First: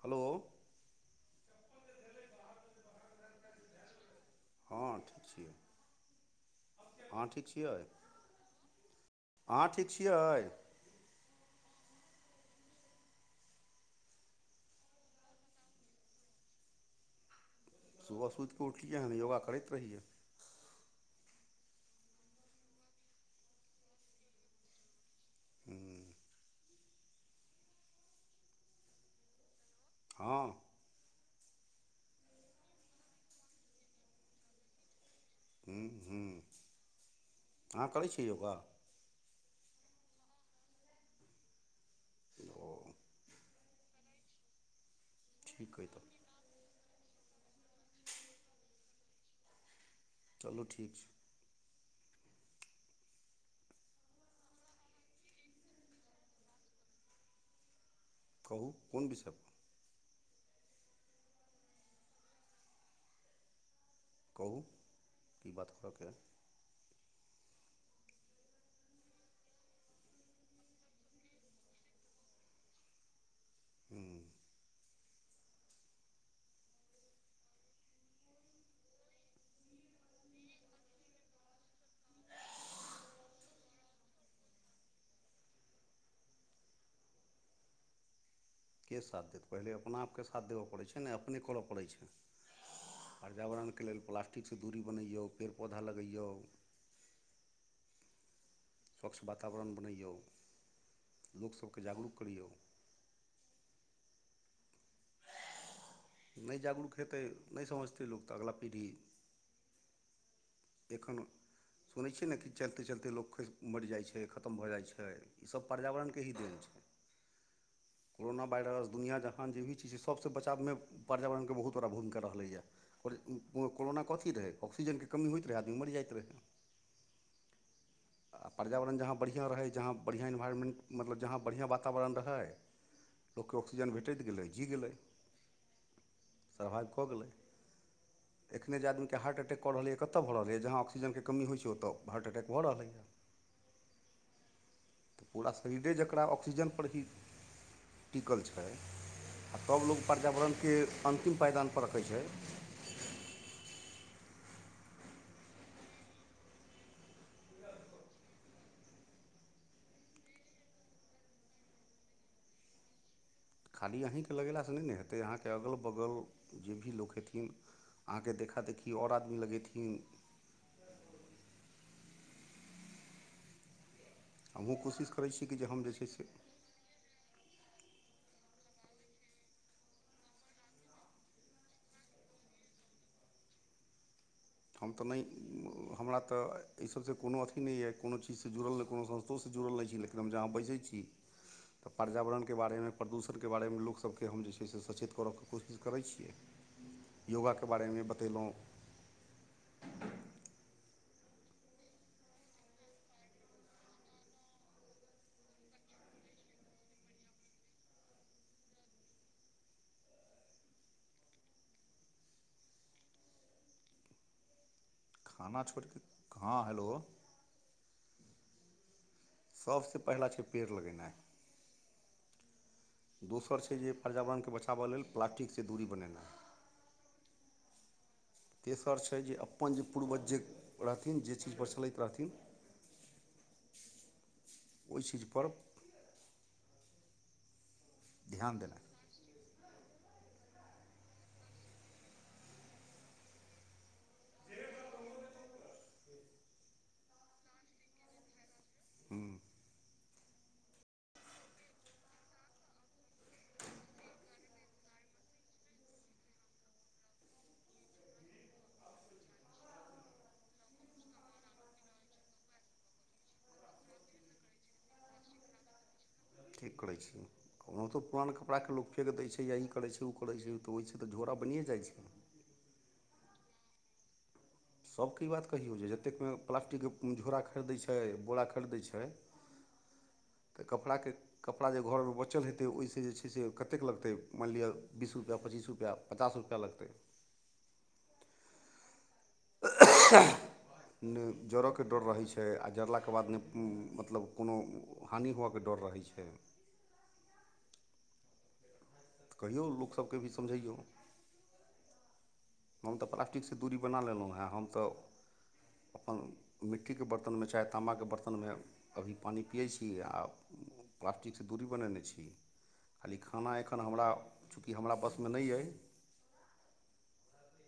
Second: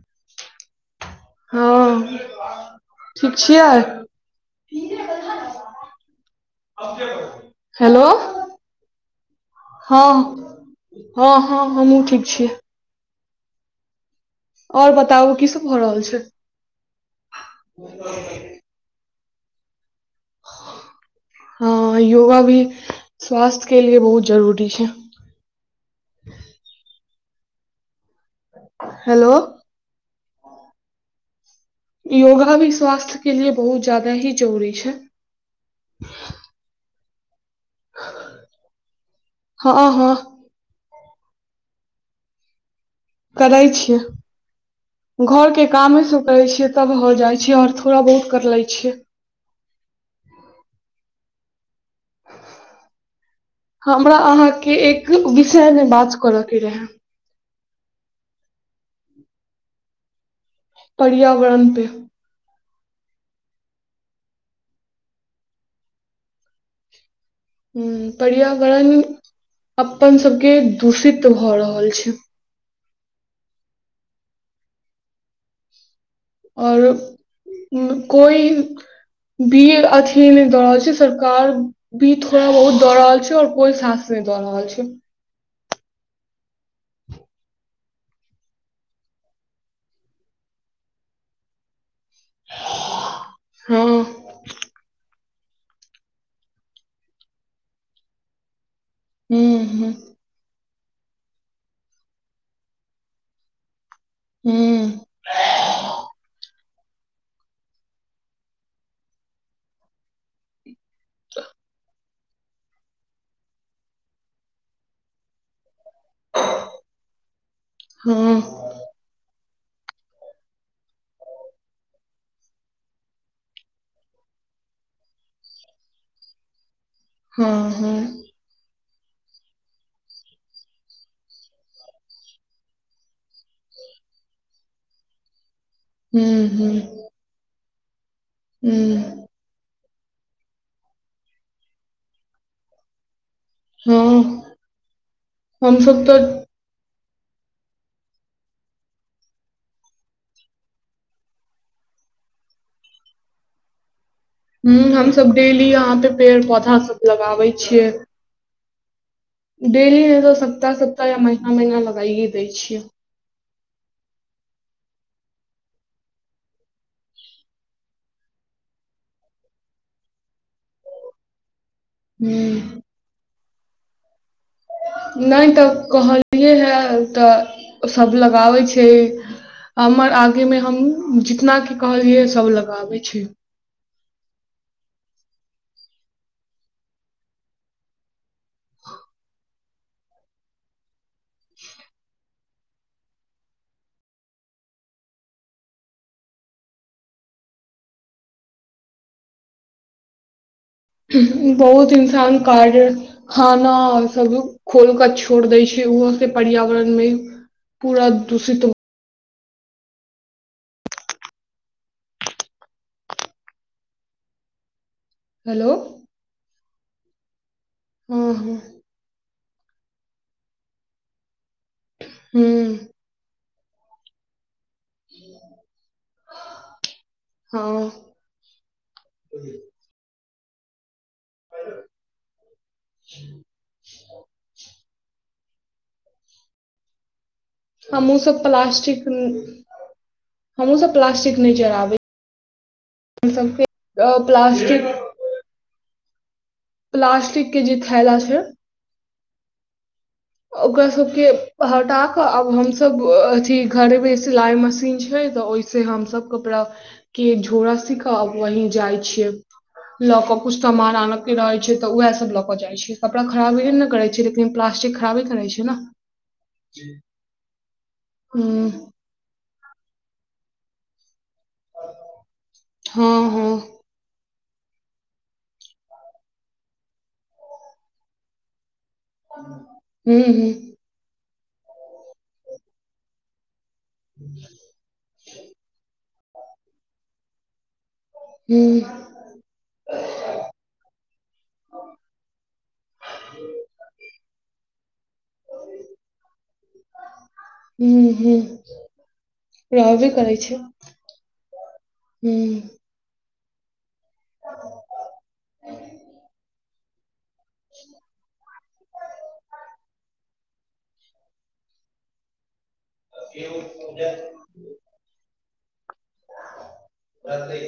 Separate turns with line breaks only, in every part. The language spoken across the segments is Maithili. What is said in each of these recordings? हेल
हँ ठीक छिय
हँ ठीक छिय अहाँ ठीक छियै
हेलो
अहाँ ठीक छिय
हँ हँ हँ हमहहुँ ठीक छिय आओर बताउ की सब भऽ रहल छ
सुबह सुतिक कऽ उठलियै हन योगा रैत रहियै
हँ योगा भी स्वास्थ्य के लिए बहुत जरूरी छ
हू
हेल
ह
योगा भी स्वास्थ्य के लिए बहुत जाददा ही जरूरी छ
हू हूँ अहाँ करै छी योग
हँ ह
ओ
करै छियै घर के
ठीक अइ
कामे
तऽ
स करै छियै तब हो जाइ छीियै आओर थोड़ा बहुत कर ले छिय
चलू ठीक छ
हमरा अहाँके एक विषय मे बात करय के रहै
कहू कोन विष
पर्यावरण प
कहू की बात करऽक
ह पर्यावरण अपन सबके दूषित भए रहल छ
हू
आओर को भी अथीन द छै सरका भी थोड़ा बहुत दऽ रहल छै और कोई सााँस नहि दऽ रहल छ
के साथ देत पहिले अपना आपके साथ देबय पड़ैत छै ने अपने करय पड़ैत छ पर्यावरणके लेल
हँ
प्लास्टिकसँ दूरी बनैयौ पेड़ पौधा लगैय स्वच्छ
हूँ
वातावरण
हूँ
बनैौ लोक सबके जागरूक करिय
हूँ
नहि जागरूक हेतै नहि समझतै लोक तऽ अगिल पीढ़ी एख सुनै छियै ने कि चलते चलते लोक मरि जाइ छै खतम भ जाइ छै ई सब पर्यावरणके ही देल छै
हँ
कोरोना वायरस दुनिया जहाँ जे भी छ सबसँ बचावमे पर्यावरणके बहुत बड़ा भूमिका रहलै कोरोना कथी रहै ऑक्सीजनके कमी होइत रहै आदमी मरि जाइत रह
हँ ह
आ पर्यावरण जहाँ बढ़िआँ रहै जहाँ बढ़िआँ इन्वायरमेंट मतलब जहाँ बढ़िआँ वातावरण रह लोक ऑसीजन भेट गेलै जी गेलै
हूँ
सर्वाइव
हूँ
कऽ गेल एखने जे
हूँ
आमीके ह्टैकऽ रहलैए कतय भऽ रहलैएहाँ ऑक्सीजनके कीइत छै ओतय हार्टअटै भऽ रहलै
हँ
तऽ पूरा शरीरे
हमसब तऽ
जकरा ऑक्सीजनपर ह टिकल आओर तब लोग पर्यावरणके अन्तिम पायदान पर रखै छ
ह हमस डेली यहां पे पेड़ पौधा सब लगाबे छिय डेलीमे तऽ सप्ताह सप्ताह या महीना महीना लगाइे दै छिय
खाली अहीँके लगेलासँ नहि ने हेतै अहाँके अगल बगल जे भी लोक हेथि अहाँके देखा देखी आओर आदमी लगेथि
हू
हमू को
नहि तऽ कहलियै हे तऽ सभ लगाबै छ हमर आगे मे हम जितना की कहलियै सब लगाबे छ
हम तऽ नहि हमरा तऽ एहि सभसँ कोनो अथी नहि यऽ कोनो चीजस से जुड़ल नहि कोनो संस्थोसँ जुड़ल रह नहि छी लेकिन हम जहाँ बैसै छ तऽ पर्यावरणके बारेमे प्रदूषणके बारेमे लोकसभकेँ हम जे छै से सचेत करयके कोशिश करै छिय योगाके बारेमे बतेलहु [unintelligible]
बहुत इन्सान कार्ज खाना सब खोल कऽ छोड़ दै छै ओहो से पर्यावरण में पूरा दूषित ह
खाना
हेलो
छोड़िक हँ हेल
हँ ह
सभसँ पहिला छै पेड़ लगेना
हूँ
दोसर छै जे पर्यावरणके ब द
हँ
तेसर छै जे अपन जे पूर्वज ज रहथिन जे चीज पर चलैत रहथिन ओहि चीज पर
आ मुँह सब
ध्यान
प्ल्टि
देनाइ
हमहु सब प्लास्टिक नहि चढ़ब प्लासटिक प्लास्टिक के जे थैला छ
ह
ओकरा सबके हटा कऽ आब हमसभ अथी घर मे सिलाई मशीन छै तऽ ओह से हम सब कपड़ा के झोरा सी कऽ वही जाइ छिय ल के कुछ सामान आन के रहे छै तऽ उएह सब ल के जाय छै कड़ा खराबे ने करे छै लेकिन प्लास्टि खराबे करै छै न
ठीक करै छी कहहु तऽ पुरान
हूँ
कपड़ाके लो फेक दै छै या ई करै छै ओ करै छै तऽ होइ छै तऽ झोा बनिए जाइ छ
हँ ह
सभके ई बात कहियौ जे जतेक प्लास्टिकके झोरा खरिदै छै बोरा खरिदै छ
हू ह
ऽ कपड़ाके कपड़ा जे घरमे बचल हेतै ओहिसँ जे छै से कतेक लगतै मानि लि बीस रुपआ पचीस रुपआचास रुपआ लगत
हूँ
आ नहि जड़यके डर रहैत छै आ जड़लाके बाद नहि मतलब कोन हानि हुअके डर रहै छ
ह ह
तऽ कहियौ
रहबे
लोकसभकेँ भी
करै छ
समझैयौ
हूँ
हम तऽ प्लास्टिकसँ दूरी बना लेलहुँ हँ हम त अपन मिट्टीके बर्तनमे चाहे तामाके बर्तनमे अभी पानि पियै छी आ प्लास्टिकसँ दूरी बनेने छी खाली खाना एखनहमरा चूँकि हमरा बसमे नहि अ
बात लै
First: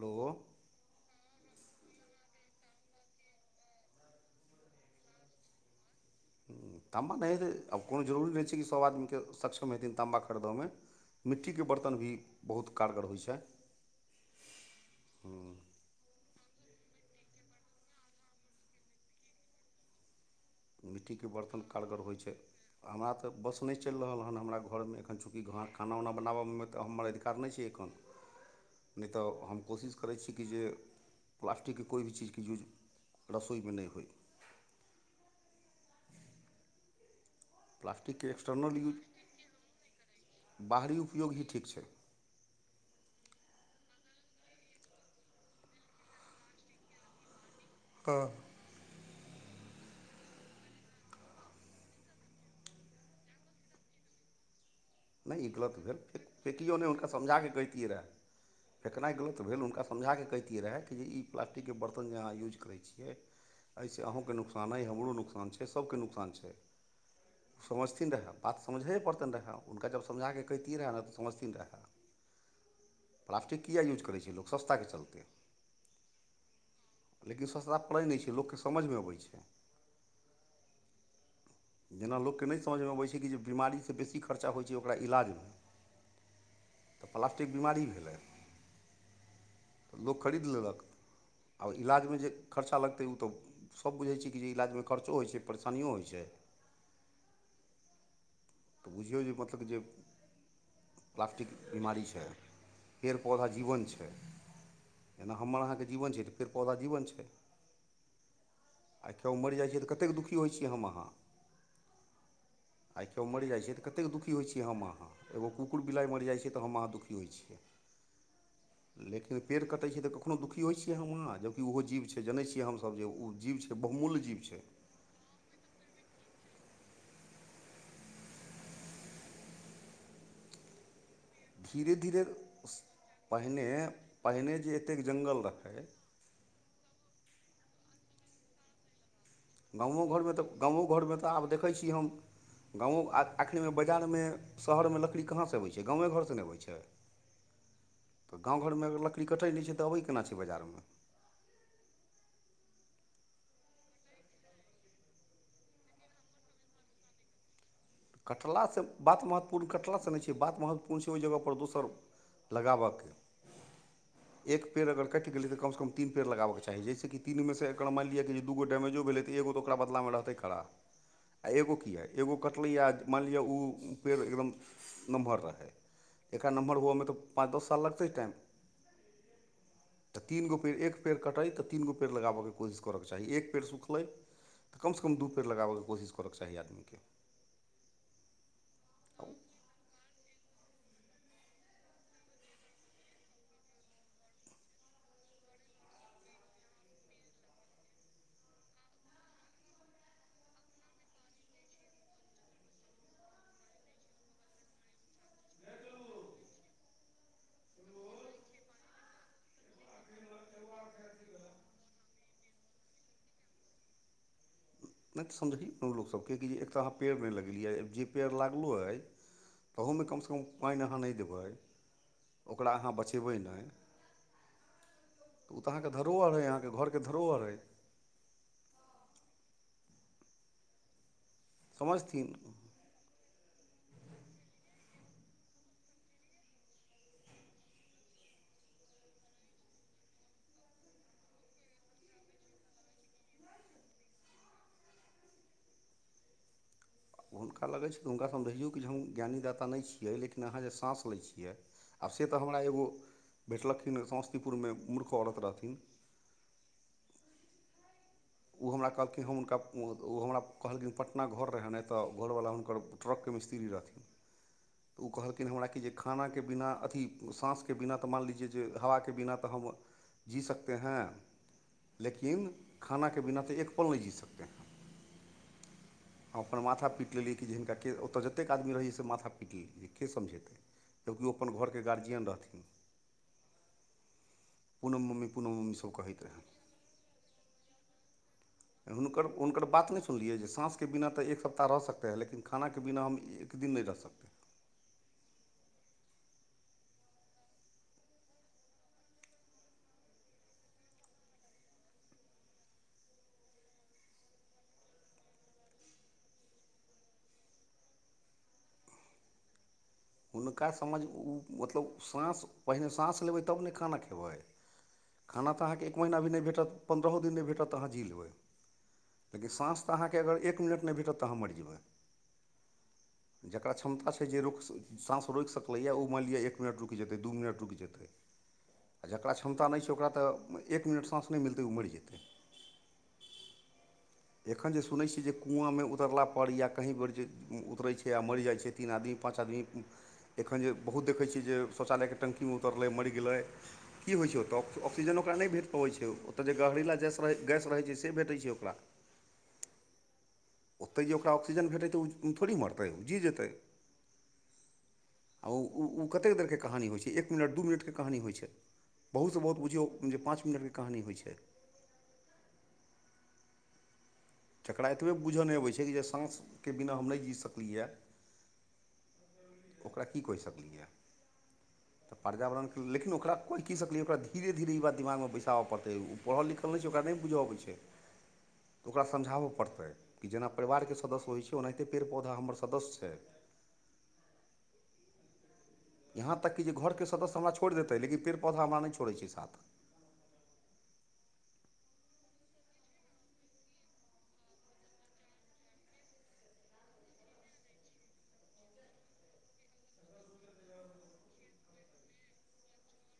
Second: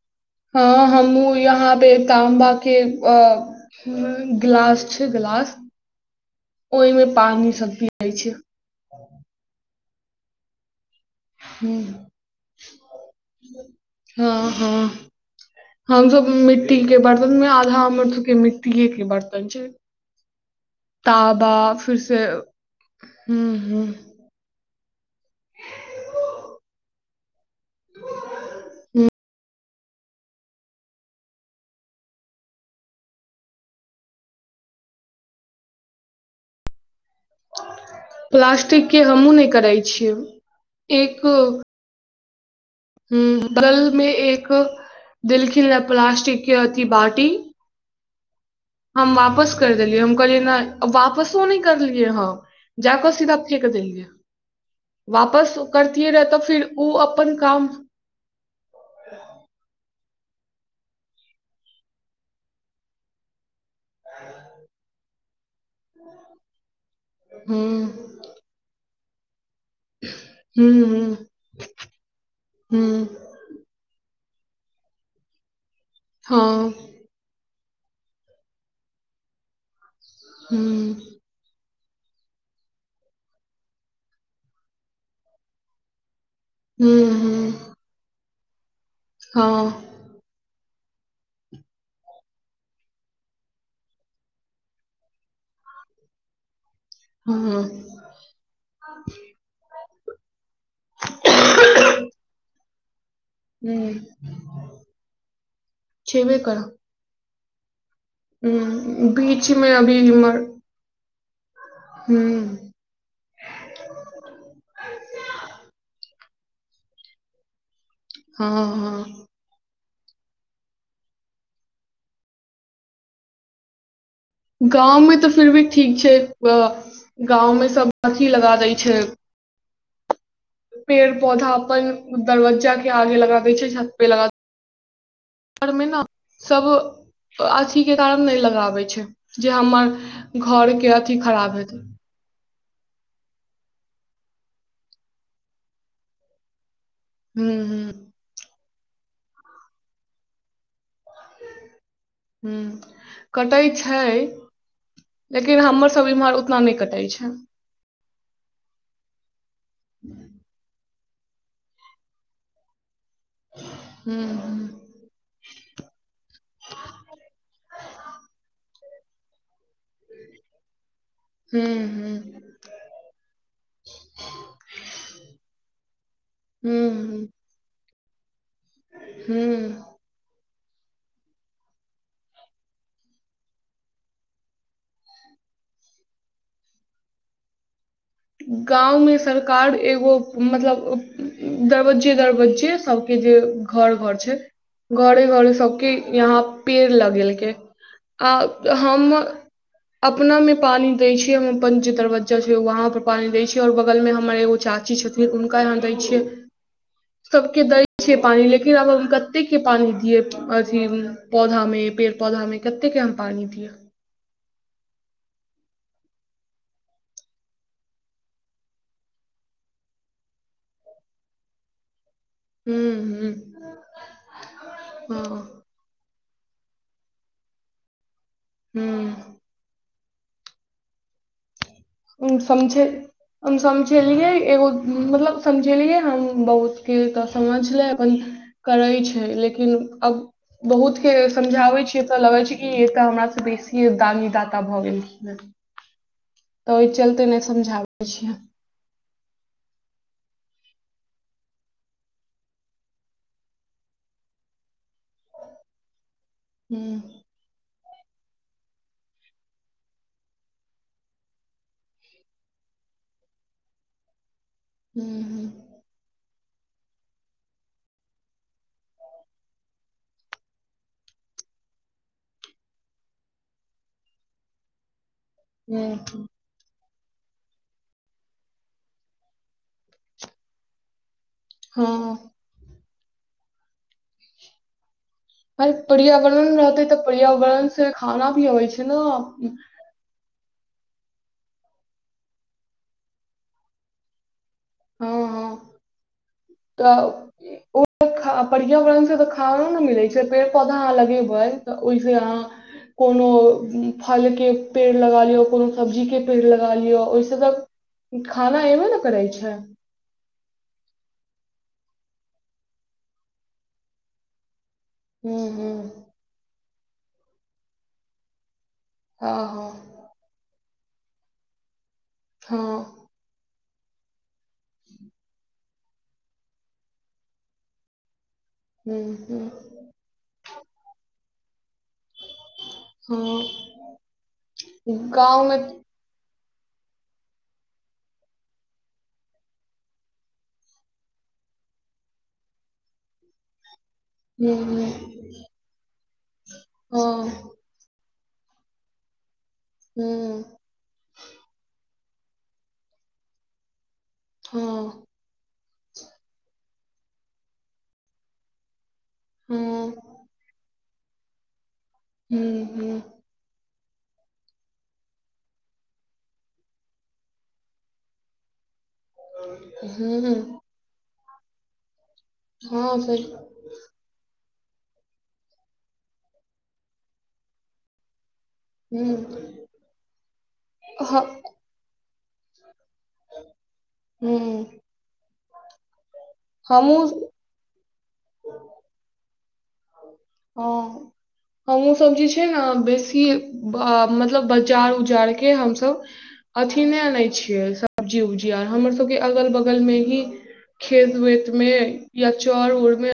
हेल
हँ हमूँ यहाँ पे ताम्बा के ह गिलास छै गिला
ताँ्बा नहि हेतै आब कोनो जरूरी नहि छै कि सभ आदमीकेँ सक्षम हेथिन ताँ्बा खरीदयम मिट्टीके
हूँ
बर्तन भी बहुत कारगर होइ छै
हम सब मिट्टी के बर्तन में आधा हमर सब के मिट्टीए के बर्तन छ
मिट्टीके बरतन
फिर
कारगर
से
होइत छै हमरा तऽ
ह
बस नहि
ह
चलि रहल हन हमरा घरमे एखन चूँकि खाना उना बनाबऽमे तऽ हमर अधिकार नहि छै एखन नहि तऽ हम कोशिश करै छी कि जे प्लास्टिकके कोइ भी चीजके यूज रसोइमे नहि होइ प्लास्टिकके एक्सटर्नल
प्लास्टिक के
यूज
हमहुँ नहि करइ छियै
बाहरी
एक
उपयोग ही ठीक छै
ह बल में एक देलखिन यऽ प्लास्टिक के अथी बाटी
तऽ
हम वापस करि देलियै हम कहलियै नहि वापसो नहि करलियै हँ जााक सीधा फेेक देलियै
नहि ई
वापस
गलत भेल
करतिए
फेक
रह तऽ फिर
फेकियौ नहि
ओ
हुनका
अपन
समझा कऽ
काम
कहितियै रहए फेकनाइ गलत भेल हुनका समझाके कहितियै रहै कि जे ई प्लास्टिकके बर्तन जे अहाँ यूज करै छियै एहिसँ अहूँके नोककसान अइ हमरो नोकसान छै सबके नोककसान छै
ह
समझथिन रहैब बात समझैे पड़तनि रहऽ हुनका जब समझाकऽ
ह ह
कैहतिये रहऽ ने तऽ समझती रहऽ
ह
प्लास्टिक किएक यूज करै छै लोक सस्ताके चलतै
हँ
लेकिन सस्ता पड़ै नहि छै लोककेँ समझमे अबै छै
हूँ
जेना लोककेँ नहि समझमे अबै छै कि जे बमारीसँ बेसी ख खर्चा होय छै ओकरा इलाज मे
ह
प्लास्टिक बीमारी भेलय
हँ
तऽ लोक खरीद लेलक आओर इलाजमे जे खर्चा लगतै ओ तऽ सब बुझै छियै कि जे इलाजमे खरचो होइ छै परेशानियो होइ छै
हू
तऽ बुझियौ जे मतलब जे प्लास्टिक बीमारी छै पेड़ पौधा जीवन
हुं
छै जेना हमर अहाँके जीवन छै
छेबे
तऽ फेर पौधा जीवन छै
उ बीचमे अभी उर
छी हम अहां
हू
आइ कियौ मरी जाइ छैत कतेक दुखी होइ छी हम अहाँ एगो कुकुर बिलाइ मरि जाइ छै तऽ हम अहाँ दुखी होइ छियै
हँ हँ
लेकिन पेड़ कटै छै तऽ कखनो दुखी होइ छियै हम अहाँ जबकि ओहो जीव छै जनय छियै हमसब जे ओ जीव छै बहुमूल्य जीव छै
गाँंव मे तऽ फिर भी ठीक छै गाँंव मे सब अथी लगा दै छै पेड़ पौधा
धीरे धीरे
अपन दरवज्जा के आगे लगा दै
पहिने
छै छत पे
पहिने जे एतेक जङ्गल
लगार
रहै
मे ने सब अथीके कारण नहि लगाबै छै जे हमर
गामो घरमे तऽ
घर
गामो
के अथी
घरमे तऽ आब
खराब
देखै
हेतै
छी हम गाँवो एखनेमे बजारमे शहरमे लकड़ी कहाँसँ अबै छै गाँवे घर से नहि अबै छै
हू हू
तऽ गाँव घरमे अगर लकड़ी कटै नहि छै तऽ अबै केना छै बाजारमे
ह कटै छै लेकिन हमर सब इम्हर उतना नहि कटाै छै
कटासँ बात महतपूर्ण कटलासँ नहि छै बात महत्व कोन छै ओहि जगह पर दोसर लगाबऽके
हुं
एक
हुं
पेड़ अगर कट गेलै तऽ कम कम तीन पेड़ लगाबऽ के चाही जाहिसे कि तीनू मे सऽ एकरा मानि लियऽ जे दू गो डैमेजो भेलैत एगो तो ओकरा बदला मे रहतै खड़ा आ
हुं
एगो की है एगो
हुं
कर मानि लिअ ओ पेड़ एकदम नमहर रहै एकरा नमहर हुएमे तऽ पाँच द साल लगतै टाम
हू
तऽ तीन गो पेड़ एक पेड़ कटै तऽ तीन गो पेड़ लगाबयके कोशिश करयके चाही एक पेड़ सुखलै तऽ कमसँ कम दू पेड़ लगाबैके कोशिश करके चाही आदमीके
गाँवमे सरकार एगो मतल दरबज्जे दरबज्जे सबके जे घर घर छ घरे घरे सबके यहा पेड़ लगेलक आ ह अपना मे पानी देय छै हम अपन जे दरवज्जा छै वहं र पानी दै छियै आऔर बगलमे मर एगो चाची छथिन हुनका यहाँ दै छियै सब के दै छिये पानी लेकिन आब कते के पानी दिये अथि पौधा मे पेड पौधा में कते के आम पानी दियिय
नहि तऽ समझै ने लोकसभके कि एक तऽ अहाँ पेड़ नहि लगेलियै जे पेड़ लागलहुँ अ तहूमे कमसँ कम पानि अहाँ नहि देबै ओकरा
हुं
अहाँ
हुं
बचेबै नह
हँ
तऽ तऽ अके धो आर अइ अहाँके घर धोहर अइ
हूँ ह
समझथिन
समझ हम समझेलियै एगो मतलब समझेलियै हम बहुतके तऽ समझलै अप करै छै लेकिन अ बहुत के समझावे छीये त लगे छै कि ए त हमरा से बेसीये दानी दाता भए गे हं
हुनका लगै छै
समझाबै
तऽ हुनकाँ
छियै
हम रहय हम ज्ञानीदाता नहि छियै लेकिन अहाँ जे साँस लै छियै आब से तऽ हमरा एग भेटलखिन समस्तीपुरमे मूर्ख औरत रहथि
हूँ
ओ हमरा कहलखिन हम हुनका ओ हमरा कहलखिन पटना घर रहनि नहि तऽ घरवला हुनक ट्रकके मिस्त्री रथि
[unintelligible]
तऽ ओ कहलखिन हमरा कि ज खानाके बिना अथी साँसके बिना तऽ मानि लीजिए जे हवाके बिना तऽ ह जी सकते हैं लेकि खानाके बिना तऽ एक पल नहि जी सकते ह
हं
हम अपन माथा पीटि लेलै कि जे हिनका ओतऽ जतेक आदमी रहै से माथा पीट लेलियै के समझेत कियो अपन घर के
हँ
गार्जियन रहथिन कोनों मम्म
पर्यावरण रहते तऽ पर्यावरण से खाना भी अबै छै ने हँ
हुनकर बात नह सुनलियै जे साँसके बिना तऽ एक सप्ताह रह सकते है लेकिन खानाके बिना हम क दिन नहि रह सकतेै
हँ ह तऽ पर्यावरण से तऽ खावरो ने मिलै छै पेड़ पौधा अहाँ लगेबै तऽ ओहिसँ अहा कोनो फलके पेड़ लगा लियौ कोनो सब्जीके पेड़ लगा लियौ ओहिसँ त खाना एऐबे ने करै छ
हुनका समझ ओ मतलब साँस पहिने साँस लेबै तब ने खाना खेब
हूँ
खाना तऽ
हूँ
अहाँकेँ एक महीना भी नहि भेटत पन्द्रहो दिन नहि भेटत अहाँ जी लेबै
हँ
लेकिन
हँ
साँ तऽ अहाँके अगर एक मिनट नहिभेटत तऽ हम मरि जेबै
ह
जकरा क्षमता छै जे रुख साँस रोकि सकलैए ओ मानि लिअ एक मिनट रुकि जेतै दू मिनट रुकि जेत
हूँ
आ जकरा क्षमता नहि छै ओकरा तऽ एक मिनट साँस नहि मिलतै ओ मरि जेत
ह
एखन जे सुनैत छियै जे कुआँ म उतरलापर या कहीँ बेर जे उतरै छै आ मरि जाइ छै तीन आदमी पाँच आदम एखन जे बहुत देखै छियै जे शौचालयके टंकीमे उतरलै मरि गेल की होइत छै
हूँ
ओतय
हूँ
ऑक्सीजन ओकरा नहि भेट पबैत छै ओतय जे गहरीला
हँ
गैस रहै छै से से भेटै छै ओकरा
हू
ओतहि जे ओकरा ऑक्सीजन भेटै ओ थोड़ी मरतै ओ जी जेतै
हँ
आ ओ ओ कतेक देरके कहानी होइ छै एक मिनट दू मिनटके कहानी होइ छै बहुतसँ बहुत बुझियौ
हँ
जे पाँच मिनटके कहानी होइ छै
हू हू
जकरा एतबे बूझय नहि अबै छै कि जे साँसके बिना हम नहि जी सकलियए ओकरा
हूँ
की कहि
हूँ
सकलियै त पर्यावरणके
हँ
लेकिन
सही
ओकरा कोइ की सकलै ओकरा धीरे धीरे ई ब दिमागमे बैसाब पड़तै ओ पढ़ल लिखल नहि छै ओकरा नहि बुझ अबै छै ओकरा
हूँ
समझाब पड़तै कि जेना परिवारके
हँ
सदस्य होइ छै ओनाहिते पेड़ पौधा हमर सदस्य छै
हू
यहाँ तक कि जे घरके
हमहूँ
सदस्य हमरा छोड़ि देतै लेकिन पेड़ पौधा हमरा नय छोड़ैत छै साथ
ह हमूँ सब जे छै ने बेसी मतलब बाजार उजार के हमस अथी नय आनै छियै सब्जी उब्जी आर हमर सबके अगल बगल मे ही खेत वेत मे या चर उरमे